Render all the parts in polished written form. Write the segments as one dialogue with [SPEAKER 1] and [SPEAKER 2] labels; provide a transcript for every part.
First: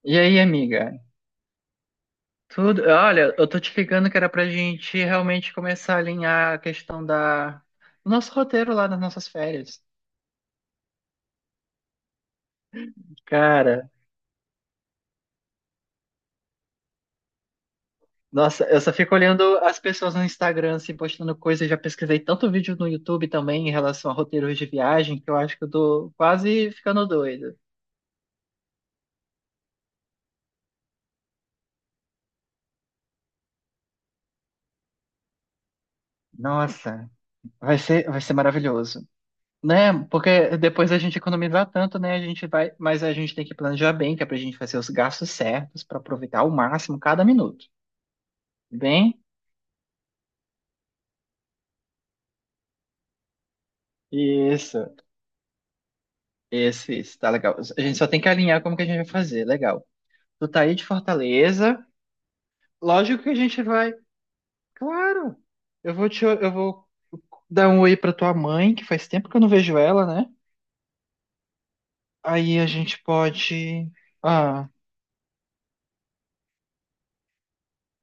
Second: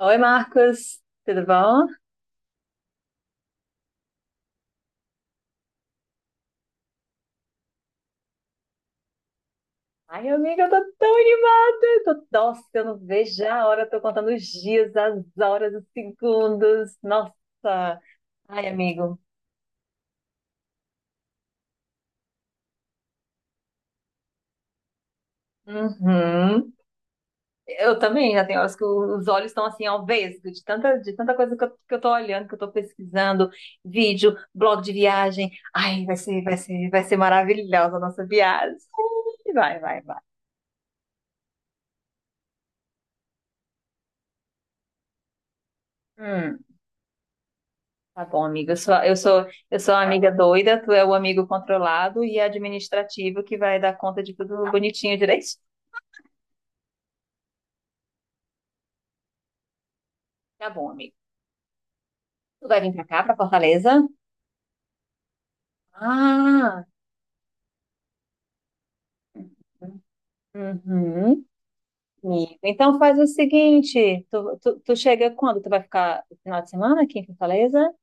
[SPEAKER 1] Oi,
[SPEAKER 2] E aí, amiga?
[SPEAKER 1] Marcos, tudo bom?
[SPEAKER 2] Tudo? Olha, eu tô te ligando que era pra gente realmente começar a alinhar a questão da do nosso roteiro lá nas nossas férias.
[SPEAKER 1] Ai, amiga, eu tô tão animada! Eu não vejo a hora, eu
[SPEAKER 2] Cara,
[SPEAKER 1] tô contando os dias, as horas, os segundos. Nossa!
[SPEAKER 2] nossa,
[SPEAKER 1] Ai,
[SPEAKER 2] eu só fico
[SPEAKER 1] amigo.
[SPEAKER 2] olhando as pessoas no Instagram assim, postando coisas. Já pesquisei tanto vídeo no YouTube também em relação a roteiros de viagem que eu acho que eu tô quase
[SPEAKER 1] Uhum.
[SPEAKER 2] ficando doido.
[SPEAKER 1] Eu também, já tem horas que os olhos estão assim ao vesgo, de tanta coisa que eu tô olhando, que eu tô pesquisando, vídeo, blog de viagem. Ai, vai ser, vai ser, vai
[SPEAKER 2] Nossa,
[SPEAKER 1] ser
[SPEAKER 2] vai
[SPEAKER 1] maravilhosa a
[SPEAKER 2] ser, vai
[SPEAKER 1] nossa
[SPEAKER 2] ser
[SPEAKER 1] viagem.
[SPEAKER 2] maravilhoso.
[SPEAKER 1] Vai,
[SPEAKER 2] Né?
[SPEAKER 1] vai, vai.
[SPEAKER 2] Porque depois a gente economizar tanto, né? A gente vai, mas a gente tem que planejar bem, que é pra gente fazer os gastos certos pra aproveitar ao
[SPEAKER 1] Hum.
[SPEAKER 2] máximo cada minuto.
[SPEAKER 1] Tá bom, amiga. Eu sou,
[SPEAKER 2] Bem,
[SPEAKER 1] eu sou, eu sou a amiga doida, tu é o amigo controlado e administrativo que vai dar conta de tudo
[SPEAKER 2] isso,
[SPEAKER 1] bonitinho direito.
[SPEAKER 2] isso, tá legal. A gente só tem que alinhar como que a gente vai fazer, legal. Tu tá
[SPEAKER 1] Tá
[SPEAKER 2] aí de
[SPEAKER 1] bom, amigo.
[SPEAKER 2] Fortaleza,
[SPEAKER 1] Tu vai vir pra cá,
[SPEAKER 2] lógico que a
[SPEAKER 1] pra
[SPEAKER 2] gente vai,
[SPEAKER 1] Fortaleza?
[SPEAKER 2] claro. Eu vou
[SPEAKER 1] Ah,
[SPEAKER 2] dar um oi pra tua mãe, que faz tempo que eu não vejo ela, né?
[SPEAKER 1] uhum,
[SPEAKER 2] Aí
[SPEAKER 1] amigo.
[SPEAKER 2] a
[SPEAKER 1] Então
[SPEAKER 2] gente
[SPEAKER 1] faz o
[SPEAKER 2] pode,
[SPEAKER 1] seguinte, tu,
[SPEAKER 2] ah,
[SPEAKER 1] tu, tu chega quando? Tu vai ficar o final de semana aqui em Fortaleza?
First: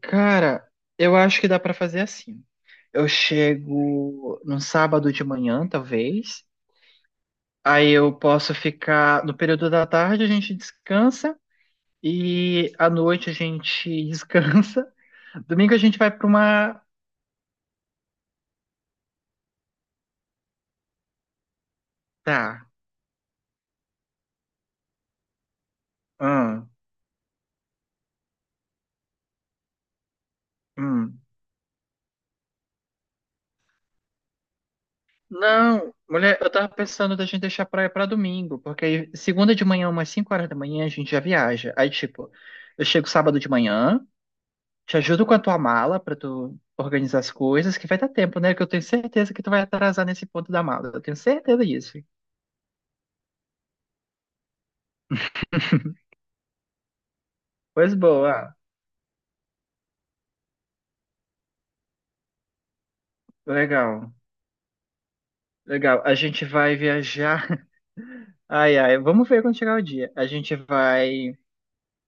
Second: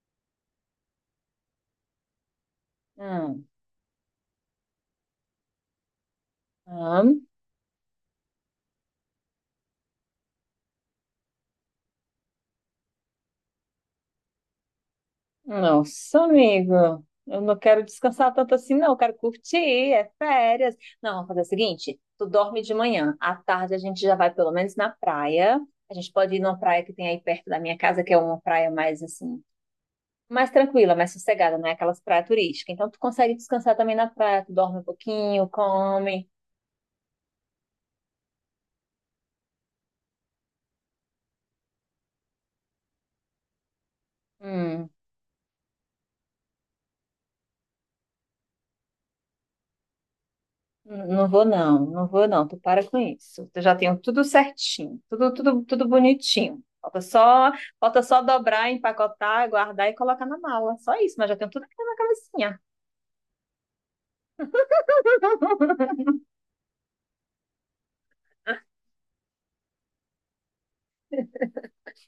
[SPEAKER 2] cara, eu acho que dá pra fazer assim. Eu
[SPEAKER 1] Hum,
[SPEAKER 2] chego no sábado de manhã, talvez.
[SPEAKER 1] hum.
[SPEAKER 2] Aí eu posso ficar no período da tarde, a gente descansa. E à noite a gente descansa. Domingo a gente vai
[SPEAKER 1] Nossa,
[SPEAKER 2] pra
[SPEAKER 1] amigo,
[SPEAKER 2] uma.
[SPEAKER 1] eu não quero descansar tanto assim, não. Eu quero curtir, é férias. Não, vamos fazer o seguinte: tu dorme
[SPEAKER 2] Tá.
[SPEAKER 1] de manhã, à tarde a gente já vai pelo menos na praia. A gente pode ir numa
[SPEAKER 2] Hum,
[SPEAKER 1] praia que tem aí perto da minha casa, que é uma praia mais assim, mais tranquila, mais
[SPEAKER 2] hum.
[SPEAKER 1] sossegada, não é aquelas praias turísticas. Então tu consegue descansar também na praia, tu dorme um pouquinho,
[SPEAKER 2] Não,
[SPEAKER 1] come.
[SPEAKER 2] mulher, eu tava pensando da gente deixar a praia pra domingo, porque aí segunda de manhã, umas 5h da manhã, a gente já viaja. Aí, tipo, eu chego sábado de manhã,
[SPEAKER 1] Hum.
[SPEAKER 2] te ajudo com a tua mala pra tu organizar as coisas, que vai dar tempo, né? Que eu tenho certeza que tu vai atrasar nesse ponto da mala. Eu tenho
[SPEAKER 1] Não vou
[SPEAKER 2] certeza
[SPEAKER 1] não,
[SPEAKER 2] disso.
[SPEAKER 1] não vou não, tu para com isso. Eu já tenho tudo certinho, tudo, tudo, tudo bonitinho. Falta só,
[SPEAKER 2] Pois
[SPEAKER 1] falta só
[SPEAKER 2] boa,
[SPEAKER 1] dobrar, empacotar, guardar e colocar na mala. Só isso, mas já tenho tudo aqui na cabecinha.
[SPEAKER 2] legal, legal. A gente vai viajar. Ai, ai, vamos ver quando chegar o dia. A gente vai.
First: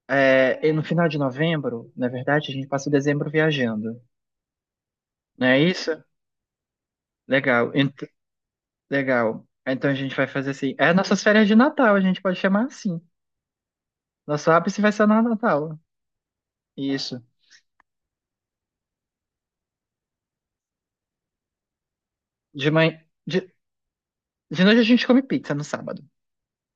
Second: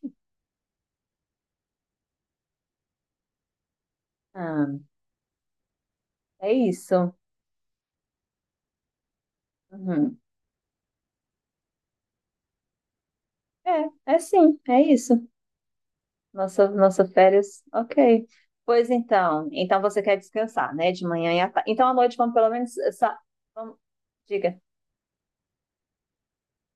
[SPEAKER 2] É, e no final de novembro, na verdade, a gente passa o dezembro viajando.
[SPEAKER 1] Ah,
[SPEAKER 2] Não é isso?
[SPEAKER 1] é isso.
[SPEAKER 2] Legal. Legal. Então a gente
[SPEAKER 1] Uhum.
[SPEAKER 2] vai fazer assim. É nossas férias de Natal, a gente pode chamar assim.
[SPEAKER 1] É, é
[SPEAKER 2] Nosso
[SPEAKER 1] sim, é
[SPEAKER 2] ápice vai ser
[SPEAKER 1] isso.
[SPEAKER 2] no Natal.
[SPEAKER 1] Nossa, nossa
[SPEAKER 2] Isso.
[SPEAKER 1] férias, ok. Pois então, então você quer descansar, né? De manhã e à tarde. Então à noite vamos pelo
[SPEAKER 2] De
[SPEAKER 1] menos.
[SPEAKER 2] manhã.
[SPEAKER 1] Essa...
[SPEAKER 2] De,
[SPEAKER 1] Vamos... Diga.
[SPEAKER 2] de noite a gente come pizza no sábado.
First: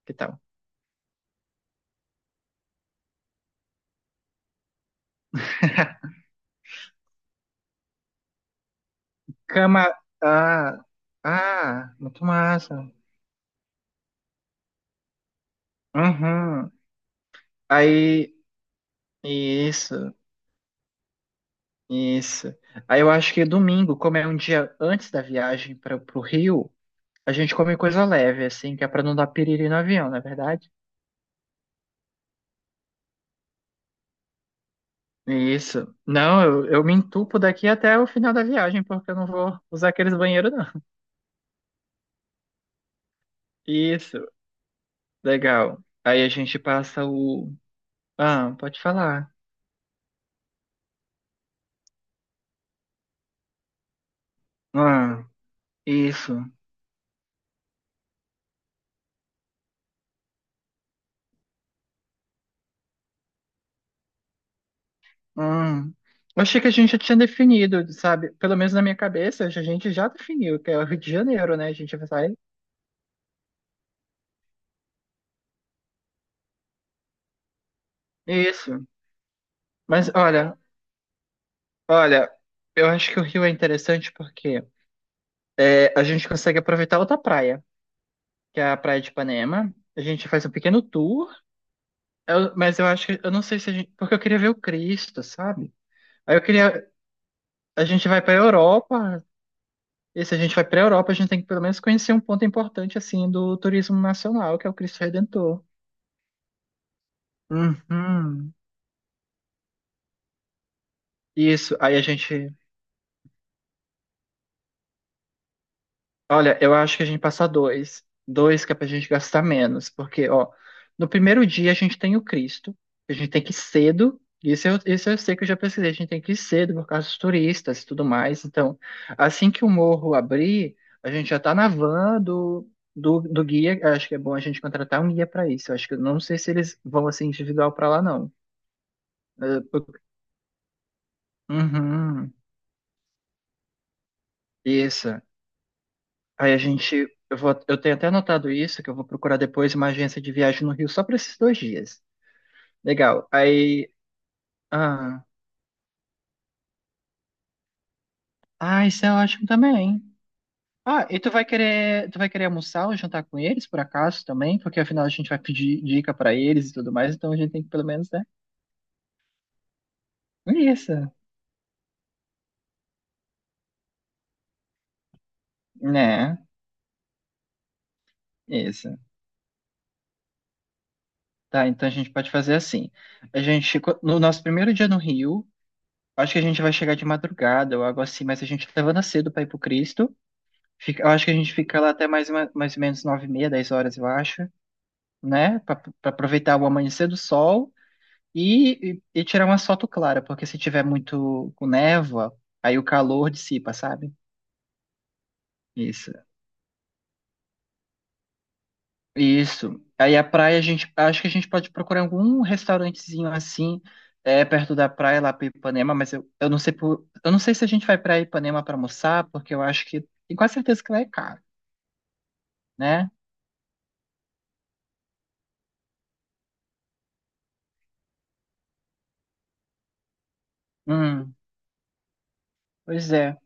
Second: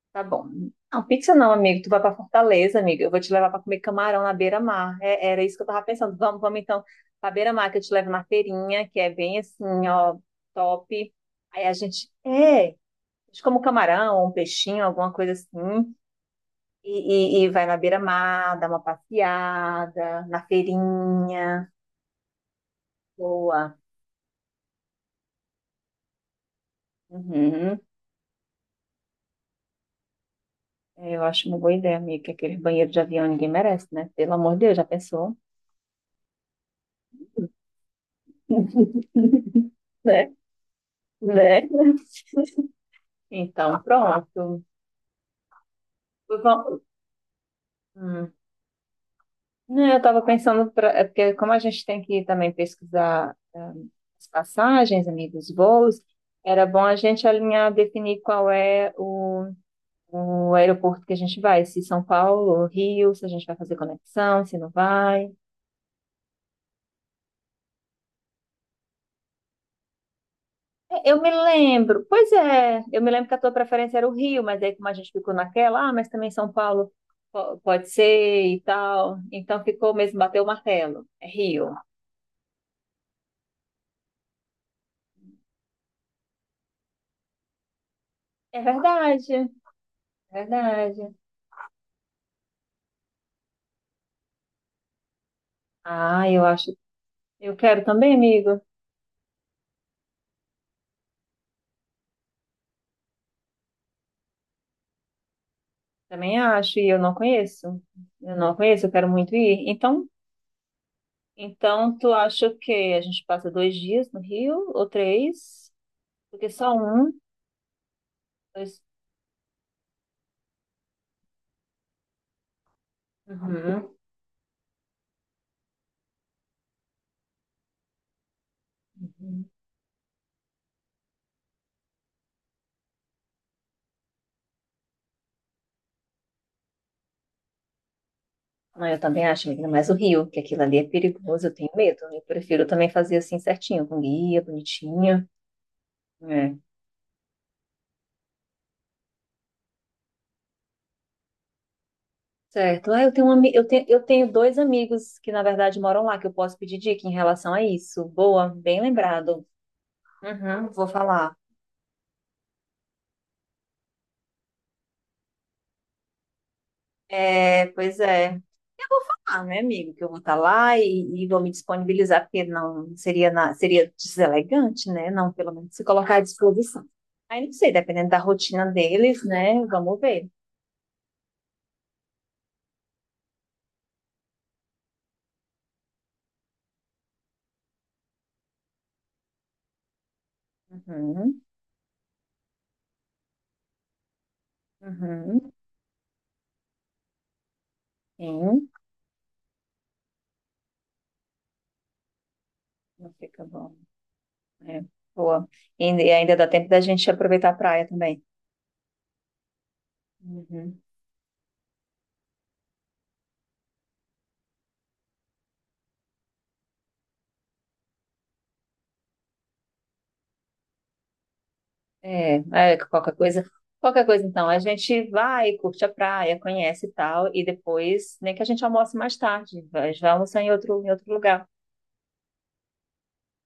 [SPEAKER 2] Que
[SPEAKER 1] Tá
[SPEAKER 2] tal?
[SPEAKER 1] bom. Não, pizza não, amigo. Tu vai pra Fortaleza, amiga. Eu vou te levar pra comer camarão na beira-mar. Era isso que eu tava pensando. Vamos, vamos então pra beira-mar, que eu te levo na feirinha, que é bem assim,
[SPEAKER 2] Cama.
[SPEAKER 1] ó,
[SPEAKER 2] Ah,
[SPEAKER 1] top. Aí a
[SPEAKER 2] ah,
[SPEAKER 1] gente,
[SPEAKER 2] muito
[SPEAKER 1] é, a
[SPEAKER 2] massa.
[SPEAKER 1] gente come um camarão, um peixinho, alguma coisa assim.
[SPEAKER 2] Uhum.
[SPEAKER 1] E, e vai na
[SPEAKER 2] Aí,
[SPEAKER 1] beira-mar, dá uma
[SPEAKER 2] isso.
[SPEAKER 1] passeada, na feirinha.
[SPEAKER 2] Isso. Aí eu acho que
[SPEAKER 1] Boa.
[SPEAKER 2] domingo, como é um dia antes da viagem para o Rio, a gente come
[SPEAKER 1] Uhum.
[SPEAKER 2] coisa leve, assim, que é para não dar piriri no avião, não é verdade?
[SPEAKER 1] É, eu acho uma boa ideia, amiga, que aquele banheiro de avião ninguém merece, né? Pelo amor de Deus, já pensou?
[SPEAKER 2] Isso. Não, eu me entupo daqui até o final da viagem, porque eu não vou usar aqueles
[SPEAKER 1] Né?
[SPEAKER 2] banheiros, não.
[SPEAKER 1] Né? Então,
[SPEAKER 2] Isso.
[SPEAKER 1] pronto.
[SPEAKER 2] Legal. Aí a gente
[SPEAKER 1] Vam-
[SPEAKER 2] passa o.
[SPEAKER 1] hum.
[SPEAKER 2] Ah, pode falar.
[SPEAKER 1] Não, eu estava pensando, pra, é porque como a gente tem que também pesquisar as passagens,
[SPEAKER 2] Ah,
[SPEAKER 1] amigos, voos,
[SPEAKER 2] isso.
[SPEAKER 1] era bom a gente alinhar, definir o aeroporto que a gente vai, se São Paulo ou Rio, se a gente vai fazer conexão, se não vai.
[SPEAKER 2] Hum. Eu achei que a gente já tinha definido, sabe? Pelo menos na minha cabeça, a gente já definiu, que é o Rio
[SPEAKER 1] É,
[SPEAKER 2] de
[SPEAKER 1] eu me
[SPEAKER 2] Janeiro, né? A gente
[SPEAKER 1] lembro,
[SPEAKER 2] vai
[SPEAKER 1] pois
[SPEAKER 2] sair.
[SPEAKER 1] é, eu me lembro que a tua preferência era o Rio, mas aí como a gente ficou naquela, ah, mas também São Paulo pode ser e
[SPEAKER 2] Isso.
[SPEAKER 1] tal, então ficou
[SPEAKER 2] Mas
[SPEAKER 1] mesmo, bateu o
[SPEAKER 2] olha,
[SPEAKER 1] martelo, é Rio.
[SPEAKER 2] Olha, eu acho que o Rio é interessante porque é, a gente consegue aproveitar outra praia, que
[SPEAKER 1] É
[SPEAKER 2] é a Praia de
[SPEAKER 1] verdade. É
[SPEAKER 2] Ipanema. A gente faz um pequeno
[SPEAKER 1] verdade.
[SPEAKER 2] tour, mas eu acho que, eu não sei se a gente, porque eu queria ver o Cristo, sabe?
[SPEAKER 1] Ah,
[SPEAKER 2] Aí eu
[SPEAKER 1] eu acho.
[SPEAKER 2] queria,
[SPEAKER 1] Eu quero
[SPEAKER 2] a gente
[SPEAKER 1] também,
[SPEAKER 2] vai pra
[SPEAKER 1] amigo.
[SPEAKER 2] Europa, e se a gente vai pra Europa, a gente tem que pelo menos conhecer um ponto importante, assim, do turismo nacional, que é o Cristo Redentor.
[SPEAKER 1] Também acho, e eu não conheço. Eu não
[SPEAKER 2] Uhum.
[SPEAKER 1] conheço, eu quero muito ir. Então,
[SPEAKER 2] Isso,
[SPEAKER 1] então
[SPEAKER 2] aí a
[SPEAKER 1] tu acha
[SPEAKER 2] gente,
[SPEAKER 1] que a gente passa dois dias no Rio ou três? Porque
[SPEAKER 2] olha,
[SPEAKER 1] só
[SPEAKER 2] eu acho que a
[SPEAKER 1] um,
[SPEAKER 2] gente passa dois. Dois que é
[SPEAKER 1] dois.
[SPEAKER 2] pra gente gastar menos. Porque, ó, no primeiro dia a gente tem o Cristo. A gente tem que ir
[SPEAKER 1] Uhum.
[SPEAKER 2] cedo. Isso eu sei que eu já pesquisei. A gente tem que ir cedo por causa dos turistas e tudo mais. Então,
[SPEAKER 1] Uhum.
[SPEAKER 2] assim que o morro abrir, a gente já tá na van do guia. Eu acho que é bom a gente contratar um guia pra isso. Eu acho que eu não sei se eles vão assim individual pra lá, não.
[SPEAKER 1] Não, eu também acho,
[SPEAKER 2] Eh,
[SPEAKER 1] amiga, mas o
[SPEAKER 2] por-
[SPEAKER 1] Rio, que aquilo ali é perigoso, eu tenho medo, né? Eu
[SPEAKER 2] Uhum,
[SPEAKER 1] prefiro também fazer assim certinho, com guia,
[SPEAKER 2] isso.
[SPEAKER 1] bonitinho.
[SPEAKER 2] Aí
[SPEAKER 1] É.
[SPEAKER 2] a gente, eu vou, eu tenho até anotado isso, que eu vou procurar depois uma agência de viagem no Rio só para esses 2 dias.
[SPEAKER 1] Certo. Ah,
[SPEAKER 2] Legal. Aí,
[SPEAKER 1] eu tenho dois amigos
[SPEAKER 2] ah,
[SPEAKER 1] que, na verdade, moram lá, que eu posso pedir dica em relação a isso. Boa, bem
[SPEAKER 2] ah, isso é
[SPEAKER 1] lembrado.
[SPEAKER 2] ótimo também.
[SPEAKER 1] Uhum, vou
[SPEAKER 2] Ah, e tu
[SPEAKER 1] falar.
[SPEAKER 2] vai querer, tu vai querer almoçar ou jantar com eles por acaso também? Porque afinal a gente vai pedir dica para eles e tudo mais, então a gente tem
[SPEAKER 1] É,
[SPEAKER 2] que pelo
[SPEAKER 1] pois
[SPEAKER 2] menos, né?
[SPEAKER 1] é. Ah, meu amigo, que eu vou estar lá
[SPEAKER 2] Isso,
[SPEAKER 1] e vou me disponibilizar, porque não seria, na- seria deselegante, né? Não, pelo menos se colocar à
[SPEAKER 2] né?
[SPEAKER 1] disposição. Aí não sei, dependendo da rotina
[SPEAKER 2] Isso.
[SPEAKER 1] deles, né? Vamos ver.
[SPEAKER 2] Tá, então a gente pode fazer assim. A gente, no nosso primeiro dia no Rio, acho que a gente vai chegar de madrugada ou algo assim, mas a gente levanta cedo para ir pro Cristo. Eu acho que a
[SPEAKER 1] Uhum,
[SPEAKER 2] gente fica lá até mais, mais ou menos 9h30, 10 horas, eu acho,
[SPEAKER 1] uhum,
[SPEAKER 2] né? Para aproveitar o amanhecer do sol
[SPEAKER 1] sim,
[SPEAKER 2] e tirar uma foto clara, porque se tiver muito com névoa, aí o
[SPEAKER 1] não
[SPEAKER 2] calor
[SPEAKER 1] fica
[SPEAKER 2] dissipa,
[SPEAKER 1] bom.
[SPEAKER 2] sabe?
[SPEAKER 1] É, boa. E
[SPEAKER 2] Isso.
[SPEAKER 1] ainda dá tempo da gente aproveitar a praia também.
[SPEAKER 2] Isso. Aí a praia, a
[SPEAKER 1] Uhum.
[SPEAKER 2] gente, acho que a gente pode procurar algum restaurantezinho assim, perto da praia, lá para Ipanema, mas eu não sei eu não sei se a gente vai para Ipanema para almoçar, porque eu acho que, tenho quase certeza que lá é caro,
[SPEAKER 1] É, é,
[SPEAKER 2] né?
[SPEAKER 1] qualquer coisa. Qualquer coisa, então, a gente vai, curte a praia, conhece e tal, e depois, nem que a gente almoce mais tarde, mas vai almoçar em outro
[SPEAKER 2] Hum,
[SPEAKER 1] lugar.
[SPEAKER 2] pois é.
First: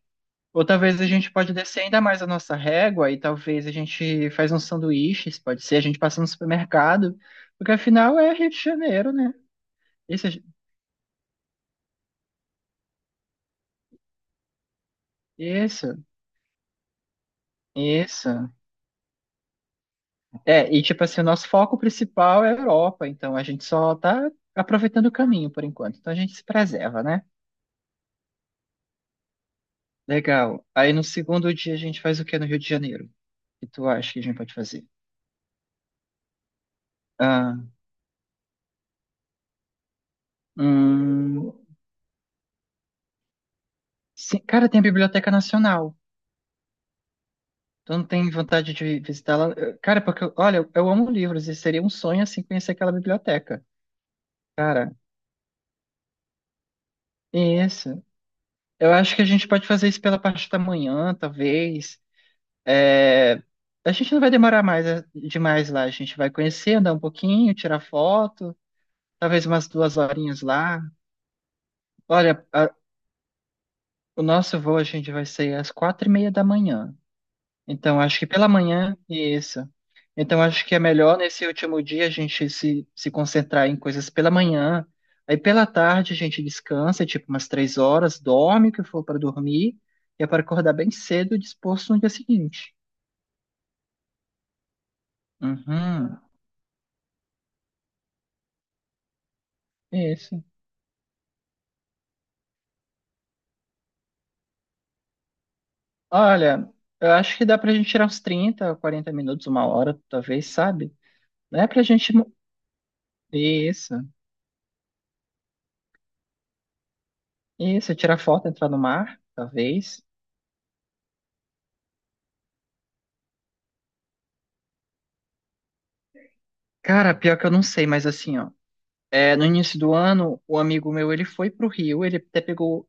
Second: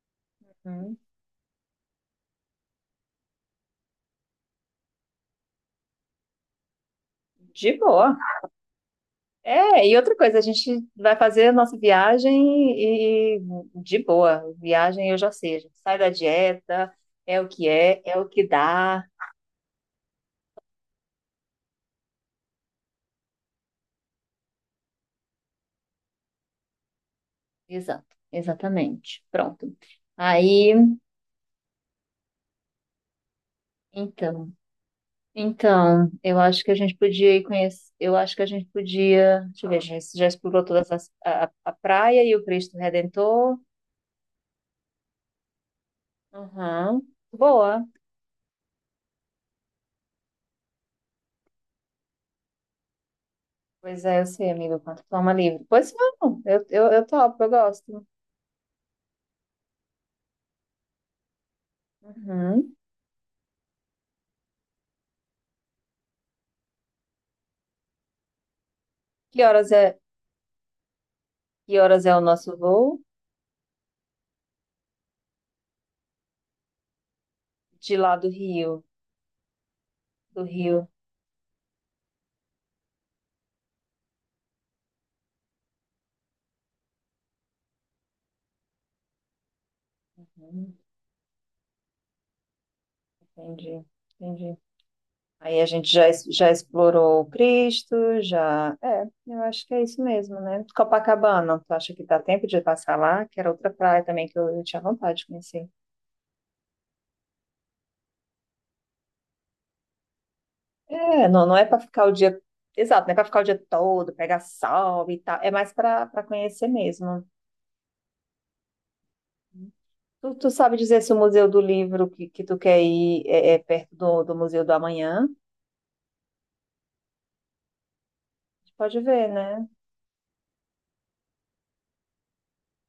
[SPEAKER 2] Ou
[SPEAKER 1] Hum,
[SPEAKER 2] talvez a gente pode descer ainda mais a nossa régua e talvez a gente faz uns sanduíches, pode ser, a gente passa no supermercado, porque
[SPEAKER 1] de boa.
[SPEAKER 2] afinal é Rio de Janeiro, né?
[SPEAKER 1] É, e outra
[SPEAKER 2] Isso,
[SPEAKER 1] coisa, a gente vai fazer a nossa viagem e de boa. Viagem eu já sei, a gente
[SPEAKER 2] isso,
[SPEAKER 1] sai da dieta, é o que é, é o que
[SPEAKER 2] isso.
[SPEAKER 1] dá.
[SPEAKER 2] É, e tipo assim, o nosso foco principal é a Europa, então a gente só tá aproveitando o caminho por enquanto. Então a gente se preserva, né?
[SPEAKER 1] Exato, exatamente. Pronto.
[SPEAKER 2] Legal.
[SPEAKER 1] Aí,
[SPEAKER 2] Aí no segundo dia a gente faz o que no Rio de Janeiro? O que tu acha que a gente pode
[SPEAKER 1] então.
[SPEAKER 2] fazer?
[SPEAKER 1] Então, eu acho que a gente podia ir
[SPEAKER 2] Ah,
[SPEAKER 1] conhecer. Eu acho que a gente podia. Deixa eu ver, a gente já explorou toda
[SPEAKER 2] hum,
[SPEAKER 1] a praia e o Cristo Redentor.
[SPEAKER 2] sim, cara, tem a Biblioteca Nacional.
[SPEAKER 1] Uhum. Boa.
[SPEAKER 2] Tu não tem vontade de visitá-la? Cara, porque, olha, eu amo livros e seria um sonho, assim, conhecer aquela biblioteca.
[SPEAKER 1] Pois é, eu sei, amigo,
[SPEAKER 2] Cara,
[SPEAKER 1] quanto toma livre. Pois vamos, eu topo, eu
[SPEAKER 2] isso.
[SPEAKER 1] gosto.
[SPEAKER 2] Eu acho que a gente pode fazer isso pela parte da manhã, talvez.
[SPEAKER 1] Uhum.
[SPEAKER 2] É, a gente não vai demorar mais demais lá. A gente vai conhecer, andar um pouquinho, tirar foto,
[SPEAKER 1] Que
[SPEAKER 2] talvez umas
[SPEAKER 1] horas
[SPEAKER 2] duas
[SPEAKER 1] é,
[SPEAKER 2] horinhas lá.
[SPEAKER 1] que horas é o
[SPEAKER 2] Olha,
[SPEAKER 1] nosso voo?
[SPEAKER 2] o nosso voo a gente vai sair às 4h30 da manhã.
[SPEAKER 1] De
[SPEAKER 2] Então,
[SPEAKER 1] lá
[SPEAKER 2] acho que
[SPEAKER 1] do
[SPEAKER 2] pela
[SPEAKER 1] Rio.
[SPEAKER 2] manhã e isso. Então,
[SPEAKER 1] Do
[SPEAKER 2] acho que é
[SPEAKER 1] Rio.
[SPEAKER 2] melhor nesse último dia a gente se concentrar em coisas pela manhã. Aí, pela tarde, a gente descansa, tipo umas 3 horas, dorme o que for para dormir, e é para acordar
[SPEAKER 1] Uhum.
[SPEAKER 2] bem cedo e disposto no dia seguinte.
[SPEAKER 1] Entendi, entendi. Aí a gente já,
[SPEAKER 2] Uhum,
[SPEAKER 1] já explorou Cristo, já. É, eu acho que é isso
[SPEAKER 2] é
[SPEAKER 1] mesmo,
[SPEAKER 2] isso.
[SPEAKER 1] né? Copacabana, tu acha que dá tempo de passar lá? Que era outra praia também que eu tinha vontade de conhecer.
[SPEAKER 2] Olha, eu acho que dá pra gente tirar uns 30, 40 minutos, uma hora, talvez, sabe?
[SPEAKER 1] É, não, não
[SPEAKER 2] Não
[SPEAKER 1] é
[SPEAKER 2] é
[SPEAKER 1] para
[SPEAKER 2] pra
[SPEAKER 1] ficar o
[SPEAKER 2] gente.
[SPEAKER 1] dia. Exato, não é para ficar o dia
[SPEAKER 2] Isso,
[SPEAKER 1] todo, pegar sol e tal. É mais para conhecer mesmo.
[SPEAKER 2] isso, tirar foto, entrar no mar, talvez.
[SPEAKER 1] Tu, tu sabe dizer se o Museu do Livro que tu quer ir é, é perto do, do Museu do Amanhã?
[SPEAKER 2] Cara, pior que eu não sei, mas assim, ó.
[SPEAKER 1] Pode ver,
[SPEAKER 2] É, no
[SPEAKER 1] né?
[SPEAKER 2] início do ano, o amigo meu, ele foi pro Rio, ele até pegou.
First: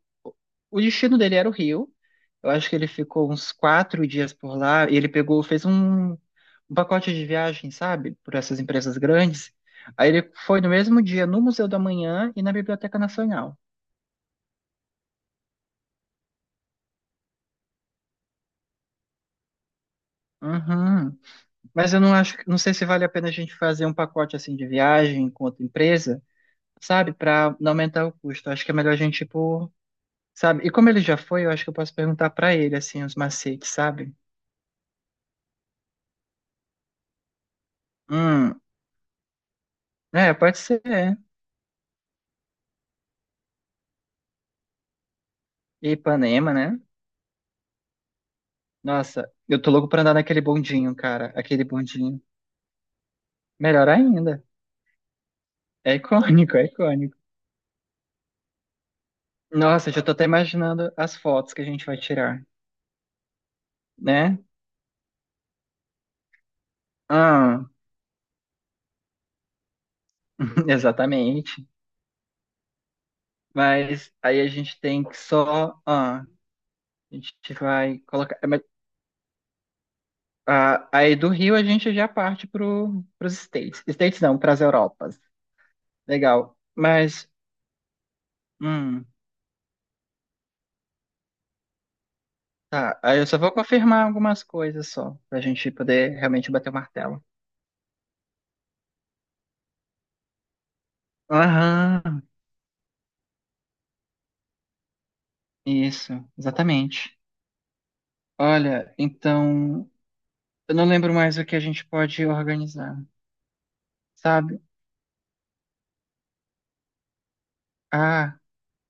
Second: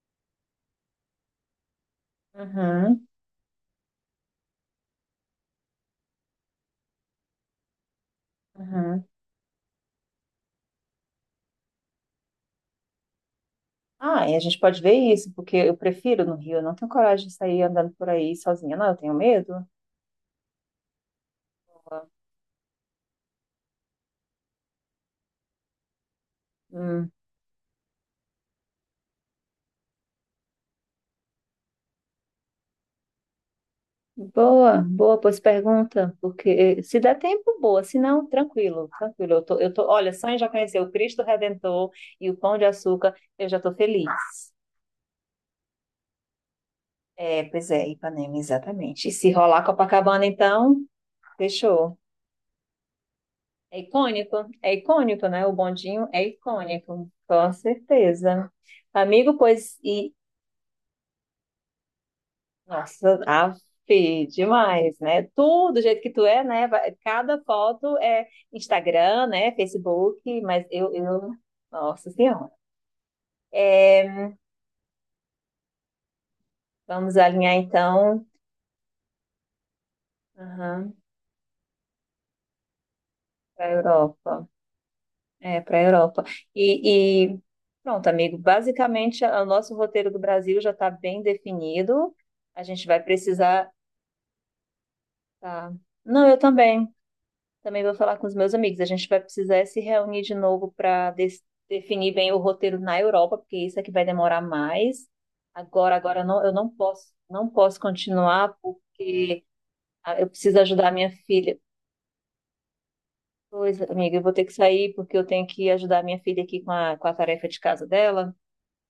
[SPEAKER 2] O destino dele era o Rio. Eu acho que ele
[SPEAKER 1] Uhum,
[SPEAKER 2] ficou uns 4 dias por lá e ele pegou, fez um pacote de viagem, sabe? Por essas empresas
[SPEAKER 1] uhum.
[SPEAKER 2] grandes. Aí ele foi no mesmo dia no Museu da Manhã e na Biblioteca Nacional.
[SPEAKER 1] Ah, e a gente pode ver isso, porque eu prefiro no Rio, eu não tenho coragem de sair andando por aí sozinha, não, eu tenho medo.
[SPEAKER 2] Uhum. Mas eu não acho, não sei se vale a pena a gente fazer um pacote assim de viagem com outra empresa,
[SPEAKER 1] Hum,
[SPEAKER 2] sabe? Para não aumentar o custo. Acho que é melhor a gente ir por. Sabe? E como ele já foi, eu acho que eu posso perguntar pra ele, assim, os macetes, sabe?
[SPEAKER 1] boa, boa, pois pergunta, porque se der tempo, boa, se não,
[SPEAKER 2] Hum,
[SPEAKER 1] tranquilo, tranquilo. Eu tô, olha, só
[SPEAKER 2] é,
[SPEAKER 1] em já
[SPEAKER 2] pode
[SPEAKER 1] conhecer
[SPEAKER 2] ser,
[SPEAKER 1] o
[SPEAKER 2] é.
[SPEAKER 1] Cristo Redentor e o Pão de Açúcar, eu já tô feliz.
[SPEAKER 2] E Ipanema, né?
[SPEAKER 1] É, pois é, Ipanema, exatamente. E
[SPEAKER 2] Nossa,
[SPEAKER 1] se
[SPEAKER 2] eu
[SPEAKER 1] rolar
[SPEAKER 2] tô louco pra andar
[SPEAKER 1] Copacabana,
[SPEAKER 2] naquele
[SPEAKER 1] então,
[SPEAKER 2] bondinho, cara. Aquele
[SPEAKER 1] fechou.
[SPEAKER 2] bondinho.
[SPEAKER 1] É
[SPEAKER 2] Melhor
[SPEAKER 1] icônico,
[SPEAKER 2] ainda.
[SPEAKER 1] é icônico, né? O
[SPEAKER 2] É
[SPEAKER 1] bondinho é
[SPEAKER 2] icônico, é
[SPEAKER 1] icônico,
[SPEAKER 2] icônico.
[SPEAKER 1] com certeza. Amigo, pois,
[SPEAKER 2] Nossa, já tô
[SPEAKER 1] e,
[SPEAKER 2] até imaginando as fotos que a gente vai tirar,
[SPEAKER 1] nossa, afe,
[SPEAKER 2] né?
[SPEAKER 1] demais, né? Tu, do jeito que tu é, né? Cada
[SPEAKER 2] Ah,
[SPEAKER 1] foto é Instagram, né? Facebook, mas eu...
[SPEAKER 2] exatamente.
[SPEAKER 1] Nossa Senhora.
[SPEAKER 2] Mas
[SPEAKER 1] É,
[SPEAKER 2] aí a gente tem que só. Ah, a
[SPEAKER 1] vamos
[SPEAKER 2] gente
[SPEAKER 1] alinhar,
[SPEAKER 2] vai
[SPEAKER 1] então,
[SPEAKER 2] colocar. É, mas, ah,
[SPEAKER 1] para
[SPEAKER 2] aí do Rio a gente já parte pros
[SPEAKER 1] a
[SPEAKER 2] States. States não,
[SPEAKER 1] Europa.
[SPEAKER 2] pras Europas.
[SPEAKER 1] É, para a Europa.
[SPEAKER 2] Legal. Mas,
[SPEAKER 1] E pronto, amigo,
[SPEAKER 2] hum,
[SPEAKER 1] basicamente, o nosso roteiro do Brasil já está bem definido. A gente
[SPEAKER 2] tá.
[SPEAKER 1] vai
[SPEAKER 2] Aí eu só vou
[SPEAKER 1] precisar...
[SPEAKER 2] confirmar algumas coisas só, pra gente
[SPEAKER 1] Tá.
[SPEAKER 2] poder
[SPEAKER 1] Não, eu
[SPEAKER 2] realmente bater o
[SPEAKER 1] também.
[SPEAKER 2] martelo.
[SPEAKER 1] Também vou falar com os meus amigos. A gente vai precisar se reunir de novo para definir
[SPEAKER 2] Aham,
[SPEAKER 1] bem o roteiro na Europa, porque isso é que vai demorar mais. Agora, agora
[SPEAKER 2] isso,
[SPEAKER 1] eu não posso,
[SPEAKER 2] exatamente.
[SPEAKER 1] não posso continuar
[SPEAKER 2] Olha,
[SPEAKER 1] porque
[SPEAKER 2] então,
[SPEAKER 1] ah, eu preciso
[SPEAKER 2] eu não
[SPEAKER 1] ajudar a minha
[SPEAKER 2] lembro mais o que
[SPEAKER 1] filha.
[SPEAKER 2] a gente pode organizar,
[SPEAKER 1] Pois, amiga, eu vou ter que
[SPEAKER 2] sabe?
[SPEAKER 1] sair porque eu tenho que ajudar a minha filha aqui com a tarefa de casa dela
[SPEAKER 2] Ah,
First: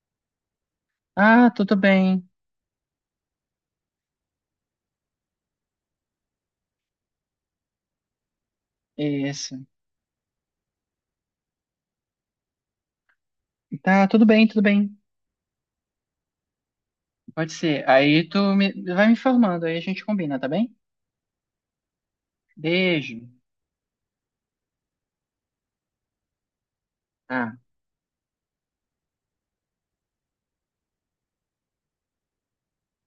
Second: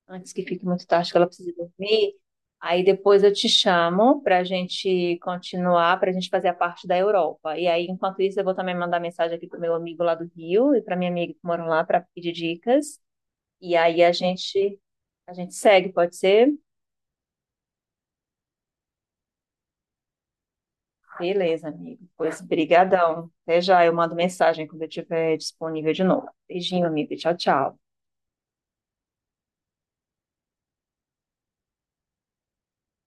[SPEAKER 1] antes que fique muito tarde, que ela
[SPEAKER 2] ah,
[SPEAKER 1] precisa
[SPEAKER 2] tudo
[SPEAKER 1] dormir.
[SPEAKER 2] bem.
[SPEAKER 1] Aí depois eu te chamo para a gente continuar, para a gente fazer a parte da Europa. E aí, enquanto isso, eu vou também mandar mensagem aqui para o
[SPEAKER 2] Isso.
[SPEAKER 1] meu amigo lá do Rio e para minha amiga que moram lá para pedir dicas. E aí
[SPEAKER 2] Tá, tudo bem, tudo bem.
[SPEAKER 1] a gente segue, pode ser?
[SPEAKER 2] Pode ser. Aí tu me, vai me informando, aí a gente combina, tá bem?
[SPEAKER 1] Beleza, amigo. Pois
[SPEAKER 2] Beijo.
[SPEAKER 1] brigadão. Até já, eu mando mensagem quando eu estiver disponível de novo. Beijinho, amigo. Tchau,
[SPEAKER 2] Tá.
[SPEAKER 1] tchau.